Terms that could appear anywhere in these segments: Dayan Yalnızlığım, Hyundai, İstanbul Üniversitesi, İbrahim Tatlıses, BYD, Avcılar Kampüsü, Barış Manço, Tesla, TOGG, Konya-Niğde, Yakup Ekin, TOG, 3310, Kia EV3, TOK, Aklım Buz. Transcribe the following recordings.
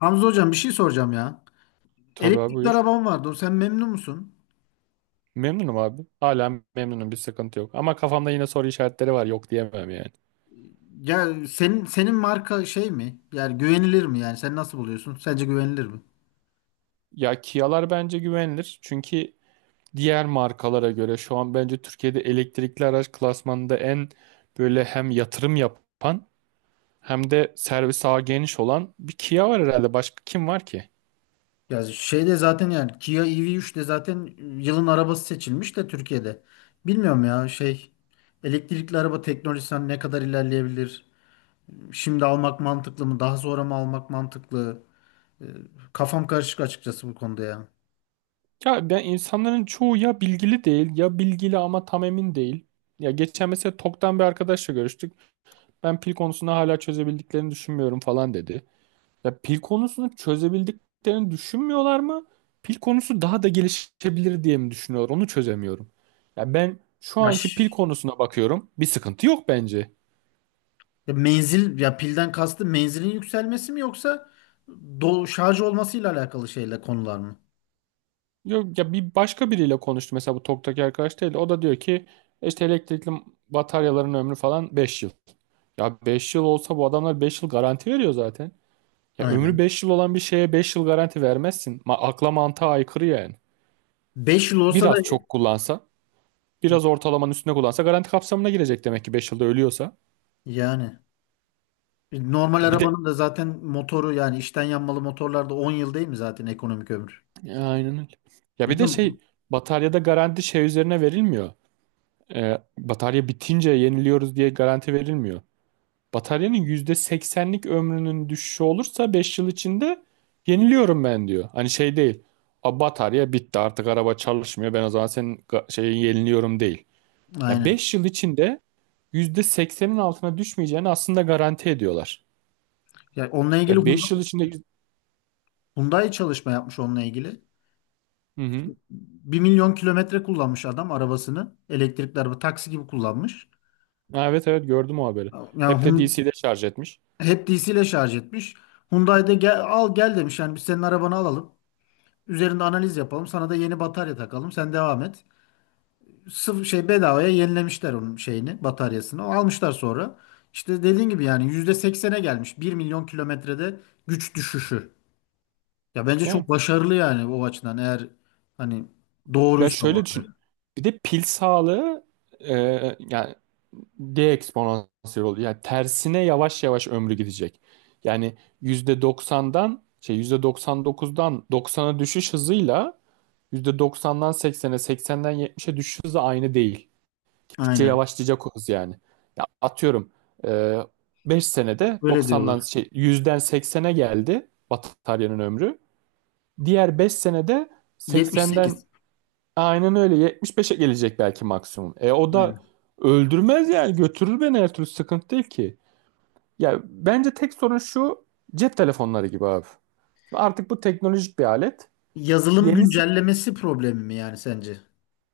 Hamza hocam bir şey soracağım ya. Tabii abi Elektrikli buyur. araban vardı. Sen memnun musun? Memnunum abi. Hala memnunum, bir sıkıntı yok. Ama kafamda yine soru işaretleri var, yok diyemem yani. Ya senin marka şey mi? Yani güvenilir mi yani? Sen nasıl buluyorsun? Sence güvenilir mi? Ya Kia'lar bence güvenilir. Çünkü diğer markalara göre şu an bence Türkiye'de elektrikli araç klasmanında en böyle hem yatırım yapan hem de servis ağı geniş olan bir Kia var herhalde. Başka kim var ki? Ya şeyde zaten yani Kia EV3 de zaten yılın arabası seçilmiş de Türkiye'de. Bilmiyorum ya şey elektrikli araba teknolojisinden ne kadar ilerleyebilir? Şimdi almak mantıklı mı? Daha sonra mı almak mantıklı? Kafam karışık açıkçası bu konuda ya. Ya ben insanların çoğu ya bilgili değil ya bilgili ama tam emin değil. Ya geçen mesela TOK'tan bir arkadaşla görüştük. Ben pil konusunda hala çözebildiklerini düşünmüyorum falan dedi. Ya pil konusunu çözebildiklerini düşünmüyorlar mı? Pil konusu daha da gelişebilir diye mi düşünüyorlar? Onu çözemiyorum. Ya ben şu anki Yaş. pil konusuna bakıyorum. Bir sıkıntı yok bence. Ya menzil ya pilden kastı menzilin yükselmesi mi yoksa şarj olmasıyla alakalı şeyler konular mı? Yok ya bir başka biriyle konuştum mesela bu TOK'taki arkadaş değil, de o da diyor ki işte elektrikli bataryaların ömrü falan 5 yıl. Ya 5 yıl olsa bu adamlar 5 yıl garanti veriyor zaten. Ya ömrü Aynen. 5 yıl olan bir şeye 5 yıl garanti vermezsin. Ma akla mantığa aykırı yani. 5 yıl olsa da Biraz çok kullansa. Biraz ortalamanın üstüne kullansa garanti kapsamına girecek demek ki 5 yılda ölüyorsa. yani normal Bir de arabanın da zaten motoru yani içten yanmalı motorlarda 10 yıl değil mi zaten ekonomik ömür? Aynen öyle. Ya bir de Biliyor şey, musun? bataryada garanti şey üzerine verilmiyor. Batarya bitince yeniliyoruz diye garanti verilmiyor. Bataryanın %80'lik ömrünün düşüşü olursa 5 yıl içinde yeniliyorum ben diyor. Hani şey değil. A, batarya bitti artık araba çalışmıyor, ben o zaman senin şeyi yeniliyorum değil. Ya Aynen. 5 yıl içinde %80'in altına düşmeyeceğini aslında garanti ediyorlar. Ya onunla ilgili Ya 5 yıl Hyundai içinde. Hyundai çalışma yapmış onunla ilgili. Hı hı. 1.000.000 kilometre kullanmış adam arabasını. Elektrikli araba taksi gibi kullanmış. Ha, evet evet, gördüm o haberi. Yani Hep de Hyun- DC'de şarj etmiş. Hep DC ile şarj etmiş. Hyundai'de gel, al gel demiş. Yani biz senin arabanı alalım. Üzerinde analiz yapalım. Sana da yeni batarya takalım. Sen devam et. Sıfır şey bedavaya yenilemişler onun şeyini, bataryasını. O almışlar sonra. İşte dediğin gibi yani %80'e gelmiş. 1.000.000 kilometrede güç düşüşü. Ya bence Yani çok başarılı yani o açıdan eğer hani ya doğruysa şöyle o. düşün. Bir de pil sağlığı, e, yani D eksponansiyel oluyor. Yani tersine yavaş yavaş ömrü gidecek. Yani %90'dan şey %99'dan %90'a düşüş hızıyla %90'dan %80'e, %80'den %70'e düşüş hızı aynı değil. Gittikçe Aynen. yavaşlayacak o hız yani. Ya atıyorum e, 5 senede Öyle %90'dan diyorlar. şey %100'den seksen'e geldi bataryanın ömrü. Diğer 5 senede %80'den, 78. aynen öyle, %75'e gelecek belki maksimum. O da Aynen. öldürmez yani, götürür beni her türlü, sıkıntı değil ki. Ya bence tek sorun şu, cep telefonları gibi abi. Artık bu teknolojik bir alet. Yazılım Yenisi güncellemesi problemi mi yani sence?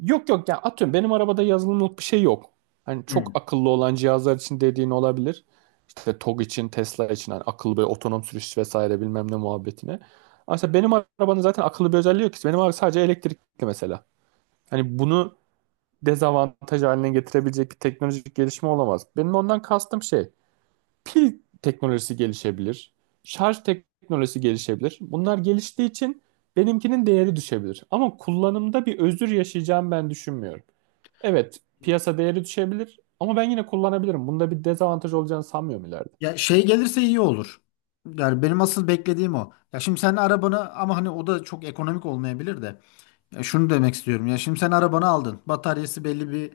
Yok yok, ya atıyorum benim arabada yazılımlık bir şey yok. Hani çok Hı. akıllı olan cihazlar için dediğin olabilir. İşte TOG için, Tesla için hani akıllı bir otonom sürüş vesaire bilmem ne muhabbetine. Aslında benim arabanın zaten akıllı bir özelliği yok ki. Benim araba sadece elektrikli mesela. Hani bunu dezavantaj haline getirebilecek bir teknolojik gelişme olamaz. Benim ondan kastım şey, pil teknolojisi gelişebilir, şarj teknolojisi gelişebilir. Bunlar geliştiği için benimkinin değeri düşebilir. Ama kullanımda bir özür yaşayacağım ben düşünmüyorum. Evet, piyasa değeri düşebilir ama ben yine kullanabilirim. Bunda bir dezavantaj olacağını sanmıyorum ileride. Ya şey gelirse iyi olur. Yani benim asıl beklediğim o. Ya şimdi sen arabanı ama hani o da çok ekonomik olmayabilir de. Ya şunu demek istiyorum. Ya şimdi sen arabanı aldın. Bataryası belli bir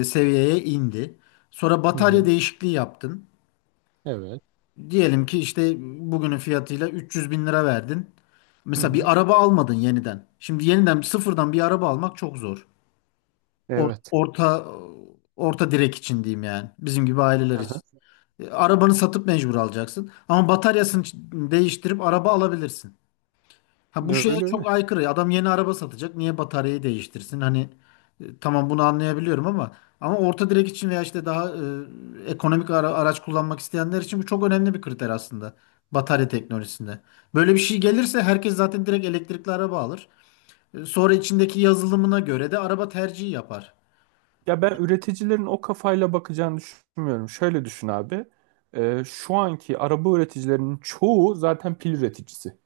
seviyeye indi. Sonra Hı batarya hı. değişikliği yaptın. Evet. Diyelim ki işte bugünün fiyatıyla 300 bin lira verdin. Hı Mesela hı. bir araba almadın yeniden. Şimdi yeniden sıfırdan bir araba almak çok zor. Or- Evet. Orta orta direk için diyeyim yani. Bizim gibi aileler için. Aha. E, arabanı satıp mecbur alacaksın. Ama bataryasını değiştirip araba alabilirsin. Ha bu şeye Öyle çok öyle. aykırı. Adam yeni araba satacak. Niye bataryayı değiştirsin? Hani tamam bunu anlayabiliyorum ama ama orta direk için veya işte daha ekonomik araç kullanmak isteyenler için bu çok önemli bir kriter aslında. Batarya teknolojisinde. Böyle bir şey gelirse herkes zaten direkt elektrikli araba alır. E, sonra içindeki yazılımına göre de araba tercihi yapar. Ya ben üreticilerin o kafayla bakacağını düşünmüyorum. Şöyle düşün abi. Şu anki araba üreticilerinin çoğu zaten pil üreticisi.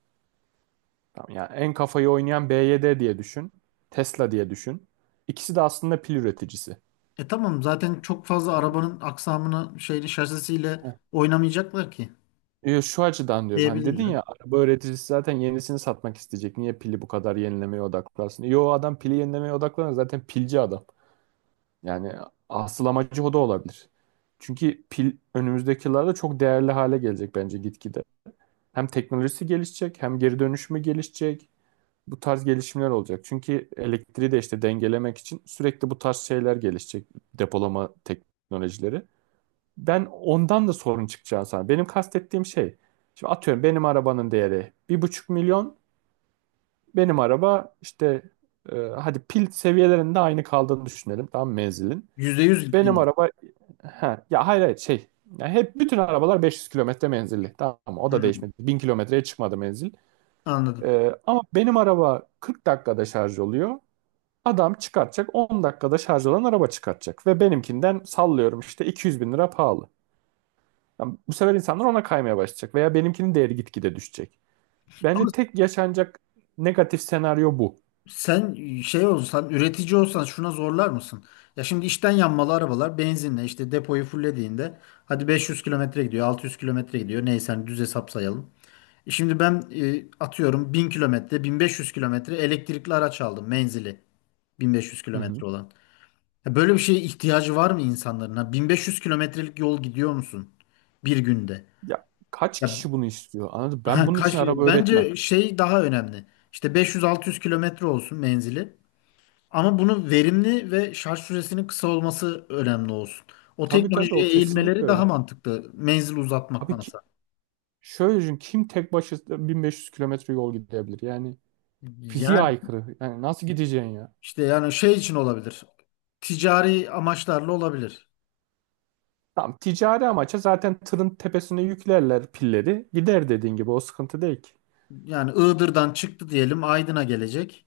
Tamam, yani en kafayı oynayan BYD diye düşün. Tesla diye düşün. İkisi de aslında pil üreticisi. E tamam zaten çok fazla arabanın aksamını şeyli şasisiyle Heh. oynamayacaklar ki. Şu açıdan diyorum. Hani dedin Diyebilirler. ya, araba üreticisi zaten yenisini satmak isteyecek. Niye pili bu kadar yenilemeye odaklansın? Yo, adam pili yenilemeye odaklanır. Zaten pilci adam. Yani asıl amacı o da olabilir. Çünkü pil önümüzdeki yıllarda çok değerli hale gelecek bence gitgide. Hem teknolojisi gelişecek hem geri dönüşümü gelişecek. Bu tarz gelişimler olacak. Çünkü elektriği de işte dengelemek için sürekli bu tarz şeyler gelişecek. Depolama teknolojileri. Ben ondan da sorun çıkacağını sanıyorum. Benim kastettiğim şey. Şimdi atıyorum benim arabanın değeri 1,5 milyon. Benim araba işte, hadi pil seviyelerinde aynı kaldığını düşünelim. Tamam, menzilin. %100 Benim değil. araba Ha, ya hayır hayır, şey. Ya hep bütün arabalar 500 kilometre menzilli. Tamam, o da Hmm, değişmedi. 1.000 kilometreye çıkmadı menzil. anladım. Ama benim araba 40 dakikada şarj oluyor. Adam çıkartacak, 10 dakikada şarj olan araba çıkartacak. Ve benimkinden sallıyorum işte 200 bin lira pahalı. Yani bu sefer insanlar ona kaymaya başlayacak veya benimkinin değeri gitgide düşecek. Ama Bence tek yaşanacak negatif senaryo bu. sen şey olsan, üretici olsan şuna zorlar mısın? Ya şimdi içten yanmalı arabalar benzinle işte depoyu fullediğinde hadi 500 kilometre gidiyor, 600 kilometre gidiyor. Neyse hani düz hesap sayalım. E şimdi ben atıyorum 1000 kilometre, 1500 kilometre elektrikli araç aldım menzili 1500 Hı hı. kilometre olan. Ya böyle bir şeye ihtiyacı var mı insanların? Ha, 1500 kilometrelik yol gidiyor musun bir günde? Ya kaç Ya kişi bunu istiyor? Anladın mı? Ben Aha, bunun için kaç araba öğretmem. bence şey daha önemli. İşte 500-600 kilometre olsun menzili. Ama bunun verimli ve şarj süresinin kısa olması önemli olsun. O Tabii tabii, teknolojiye o kesinlikle eğilmeleri daha öyle. mantıklı. Menzil Abi ki, uzatmaktansa. şöyle düşün, kim tek başına 1.500 kilometre yol gidebilir? Yani fiziğe Yani aykırı. Yani nasıl gideceksin ya? işte yani şey için olabilir. Ticari amaçlarla olabilir. Tam ticari amaça zaten tırın tepesine yüklerler pilleri. Gider, dediğin gibi, o sıkıntı değil ki. Yani Iğdır'dan çıktı diyelim Aydın'a gelecek.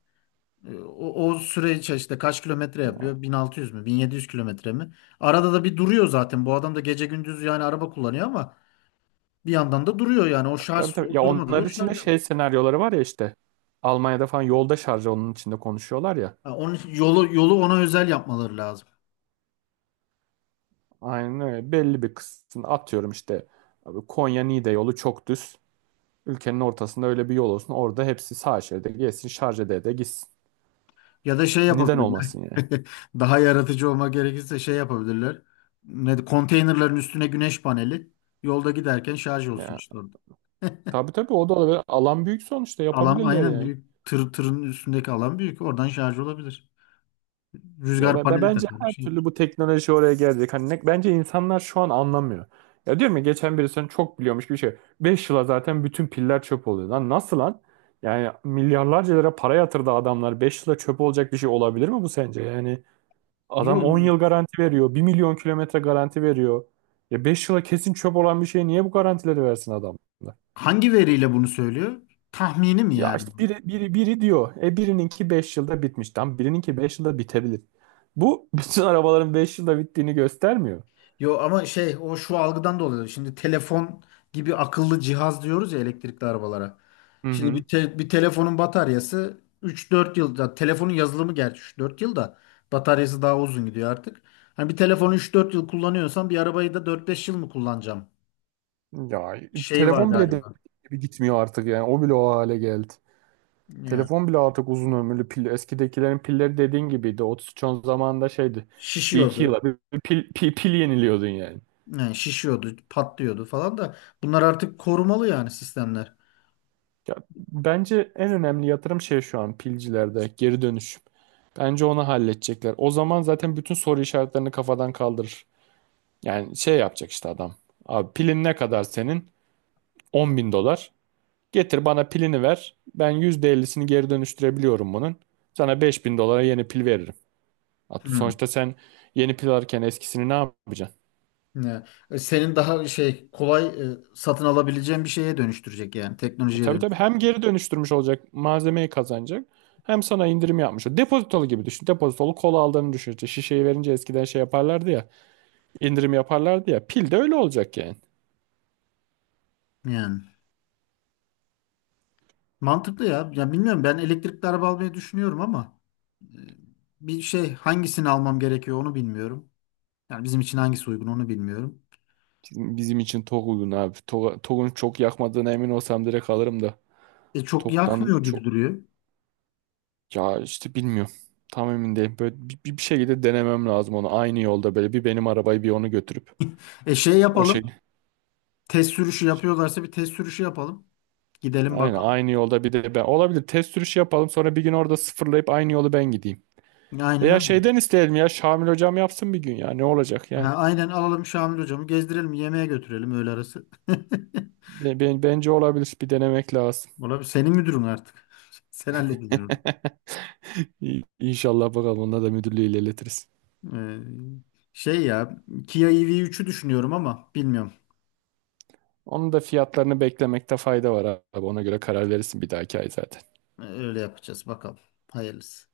E, o, o süre içerisinde kaç kilometre Ya, yapıyor? 1600 mü? 1700 kilometre mi? Arada da bir duruyor zaten. Bu adam da gece gündüz yani araba kullanıyor ama bir yandan da duruyor yani. O tabii şarj tabii. Ya durmadı da onlar o için de şarj yapıyor. şey senaryoları var ya işte. Almanya'da falan yolda şarjı onun içinde konuşuyorlar ya. Ha, onun için yolu ona özel yapmaları lazım. Aynen öyle. Belli bir kısmını atıyorum işte. Abi Konya-Niğde yolu çok düz. Ülkenin ortasında öyle bir yol olsun. Orada hepsi sağ şeride gelsin, şarj ede de gitsin. Ya da şey Neden yapabilirler. olmasın yani. Daha yaratıcı olmak gerekirse şey yapabilirler. Ne, konteynerların üstüne güneş paneli. Yolda giderken şarj olsun Ya, işte orada. tabii tabii o da olabilir. Alan büyük sonuçta, Alan yapabilirler aynen yani. büyük. Tır, tırın üstündeki alan büyük. Oradan şarj olabilir. Ya Rüzgar paneli bence takar. Bir her şey. türlü bu teknoloji oraya gelecek. Hani bence insanlar şu an anlamıyor. Ya diyorum ya, geçen biri sen çok biliyormuş bir şey. 5 yıla zaten bütün piller çöp oluyor. Lan nasıl lan? Yani milyarlarca lira para yatırdı adamlar. 5 yıla çöp olacak bir şey olabilir mi bu sence? Yani adam Yok. 10 yıl garanti veriyor. 1.000.000 kilometre garanti veriyor. Ya 5 yıla kesin çöp olan bir şey niye bu garantileri versin adam? Hangi veriyle bunu söylüyor? Tahmini mi Ya yani? işte biri, biri, biri diyor. Birininki 5 yılda bitmiş. Tam birininki 5 yılda bitebilir. Bu bütün arabaların 5 yılda bittiğini göstermiyor. Yo ama şey o şu algıdan dolayı. Şimdi telefon gibi akıllı cihaz diyoruz ya elektrikli arabalara. Hı Şimdi hı. Bir telefonun bataryası 3-4 yılda telefonun yazılımı gerçi 3-4 yılda bataryası daha uzun gidiyor artık. Hani bir telefonu 3-4 yıl kullanıyorsan bir arabayı da 4-5 yıl mı kullanacağım? Ya Şey var telefon bile de galiba. gibi gitmiyor artık yani. O bile o hale geldi. Yani Telefon bile artık uzun ömürlü pil. Eskidekilerin pilleri dediğin gibiydi. 3310 zamanında şeydi. Bir iki şişiyordu. yıla bir pil yeniliyordun yani. Yani şişiyordu, patlıyordu falan da bunlar artık korumalı yani sistemler. Ya, bence en önemli yatırım şey, şu an pilcilerde geri dönüşüm. Bence onu halledecekler. O zaman zaten bütün soru işaretlerini kafadan kaldırır. Yani şey yapacak işte adam. Abi pilin ne kadar senin? 10.000 dolar. Getir bana pilini ver. Ben %50'sini geri dönüştürebiliyorum bunun. Sana 5.000 dolara yeni pil veririm. Sonuçta sen yeni pil alırken eskisini ne yapacaksın? Ya, senin daha şey kolay satın alabileceğin bir şeye dönüştürecek yani teknolojiye Tabii dön. tabii, hem geri dönüştürmüş olacak, malzemeyi kazanacak. Hem sana indirim yapmış. Olacak. Depozitolu gibi düşün. Depozitolu kola aldığını düşün. İşte şişeyi verince eskiden şey yaparlardı ya. İndirim yaparlardı ya. Pil de öyle olacak yani. Yani mantıklı ya. Ya bilmiyorum ben elektrikli araba almayı düşünüyorum ama e, bir şey hangisini almam gerekiyor onu bilmiyorum. Yani bizim için hangisi uygun onu bilmiyorum. Bizim için çok uygun abi. Togg'un çok yakmadığına emin olsam direkt alırım da. E çok Tok'tan yakmıyor gibi çok, duruyor. ya işte bilmiyorum. Tam emin değilim. Böyle bir şekilde denemem lazım onu. Aynı yolda böyle bir benim arabayı bir onu götürüp E şey o yapalım. şey. Test sürüşü yapıyorlarsa bir test sürüşü yapalım. Gidelim Aynı bakalım. aynı yolda bir de ben. Olabilir, test sürüşü yapalım, sonra bir gün orada sıfırlayıp aynı yolu ben gideyim. Aynen Veya öyle. şeyden isteyelim ya, Şamil hocam yapsın bir gün, ya ne olacak yani. Ha, aynen alalım Şamil hocamı gezdirelim yemeğe götürelim öğle arası. Bence olabilir, bir denemek lazım. Buna bir senin müdürün artık. Sen halledin onu. İnşallah bakalım, onda da müdürlüğü ilerletiriz. Ee, Şey ya Kia EV3'ü düşünüyorum ama bilmiyorum. Onun da fiyatlarını beklemekte fayda var abi. Ona göre karar verirsin bir dahaki ay zaten. Öyle yapacağız bakalım. Hayırlısı.